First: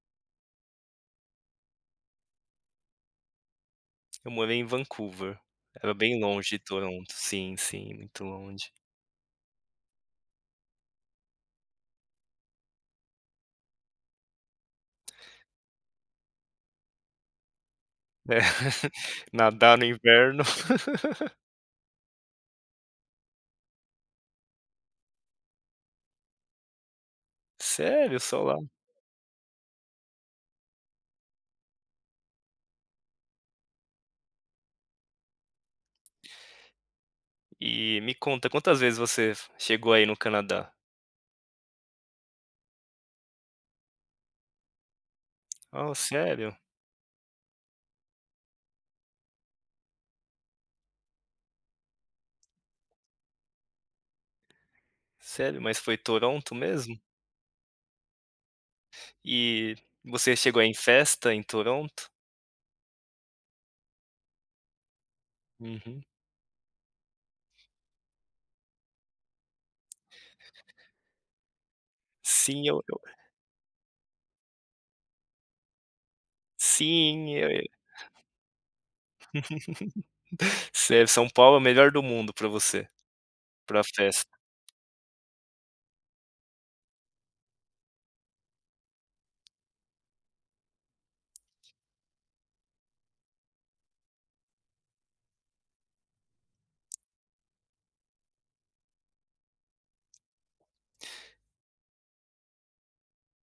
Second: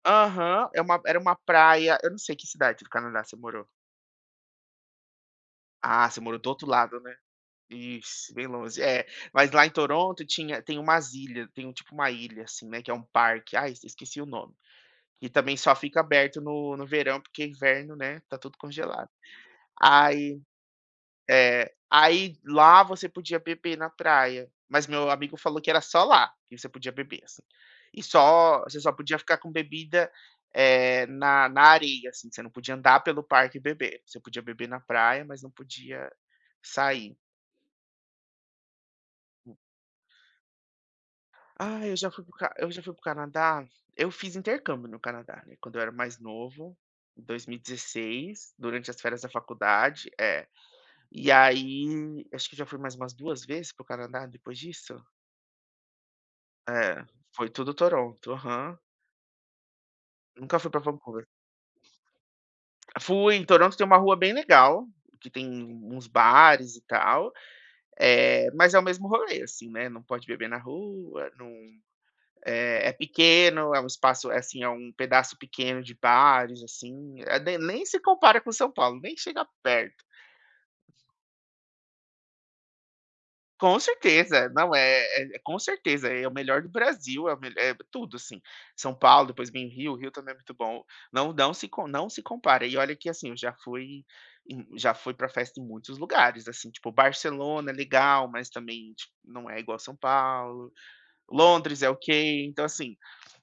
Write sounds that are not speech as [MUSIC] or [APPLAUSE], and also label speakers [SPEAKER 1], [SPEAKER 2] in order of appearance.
[SPEAKER 1] Aham, é uma era uma praia eu não sei que cidade do Canadá você morou.
[SPEAKER 2] Eu morei em Vancouver, era
[SPEAKER 1] Ah, você
[SPEAKER 2] bem
[SPEAKER 1] morou do
[SPEAKER 2] longe de
[SPEAKER 1] outro lado,
[SPEAKER 2] Toronto.
[SPEAKER 1] né?
[SPEAKER 2] Sim, sim muito
[SPEAKER 1] Isso, bem
[SPEAKER 2] longe.
[SPEAKER 1] longe. É, mas lá em Toronto tinha tem umas ilhas tem um, tipo, uma ilha, assim, né, que é um parque. Ai, esqueci o nome. E também só fica aberto no no verão, porque inverno, né,
[SPEAKER 2] É,
[SPEAKER 1] está tudo
[SPEAKER 2] [LAUGHS]
[SPEAKER 1] congelado.
[SPEAKER 2] nadar no
[SPEAKER 1] Aí
[SPEAKER 2] inverno. [LAUGHS]
[SPEAKER 1] é. Aí lá você podia beber na praia, mas meu amigo falou que era só lá que você podia beber, assim. E
[SPEAKER 2] Sério, só lá?
[SPEAKER 1] só você só podia ficar com a bebida, eh, na na areia, assim, você não podia andar pelo parque e beber. Você podia beber na praia, mas não podia sair.
[SPEAKER 2] E me conta, quantas vezes você chegou a ir no Canadá?
[SPEAKER 1] Ah, eu já fui para o ca eu já fui para o Canadá. Eu fiz intercâmbio no Canadá, né, quando eu era
[SPEAKER 2] Oh,
[SPEAKER 1] mais
[SPEAKER 2] sério?
[SPEAKER 1] novo, em 2016, durante as férias da faculdade é. E aí, acho que já fui mais umas 2 vezes para o Canadá depois disso?
[SPEAKER 2] Sério, mas foi Toronto mesmo?
[SPEAKER 1] É, foi tudo Toronto, aham.
[SPEAKER 2] E você
[SPEAKER 1] Nunca
[SPEAKER 2] chegou a
[SPEAKER 1] fui
[SPEAKER 2] ir em
[SPEAKER 1] para Vancouver.
[SPEAKER 2] festa em Toronto?
[SPEAKER 1] Fui, em Toronto tem uma rua bem legal que tem
[SPEAKER 2] Uhum.
[SPEAKER 1] uns bares e tal, eh, mas é o mesmo rolê, assim, né, não pode beber na rua, não
[SPEAKER 2] Sim, eu
[SPEAKER 1] eh, é
[SPEAKER 2] eu
[SPEAKER 1] pequeno, é um espaço assim, é um pedaço pequeno de bares, assim,
[SPEAKER 2] Sim,
[SPEAKER 1] a
[SPEAKER 2] eh
[SPEAKER 1] de
[SPEAKER 2] eh
[SPEAKER 1] nem se compara com São Paulo, nem chega perto.
[SPEAKER 2] [LAUGHS] Sério, São Paulo é o melhor do mundo para você
[SPEAKER 1] Com
[SPEAKER 2] para festa.
[SPEAKER 1] certeza. Não, eh eh, com certeza é o melhor do Brasil, é o me eh, tudo assim. São Paulo, depois vem Rio, Rio também é muito bom. Não não se não se compara, e olha que assim, eu já fui em já fui para festa em muitos lugares, assim, tipo, Barcelona é legal mas também, tipo, não é igual São Paulo. Londres é ok, então assim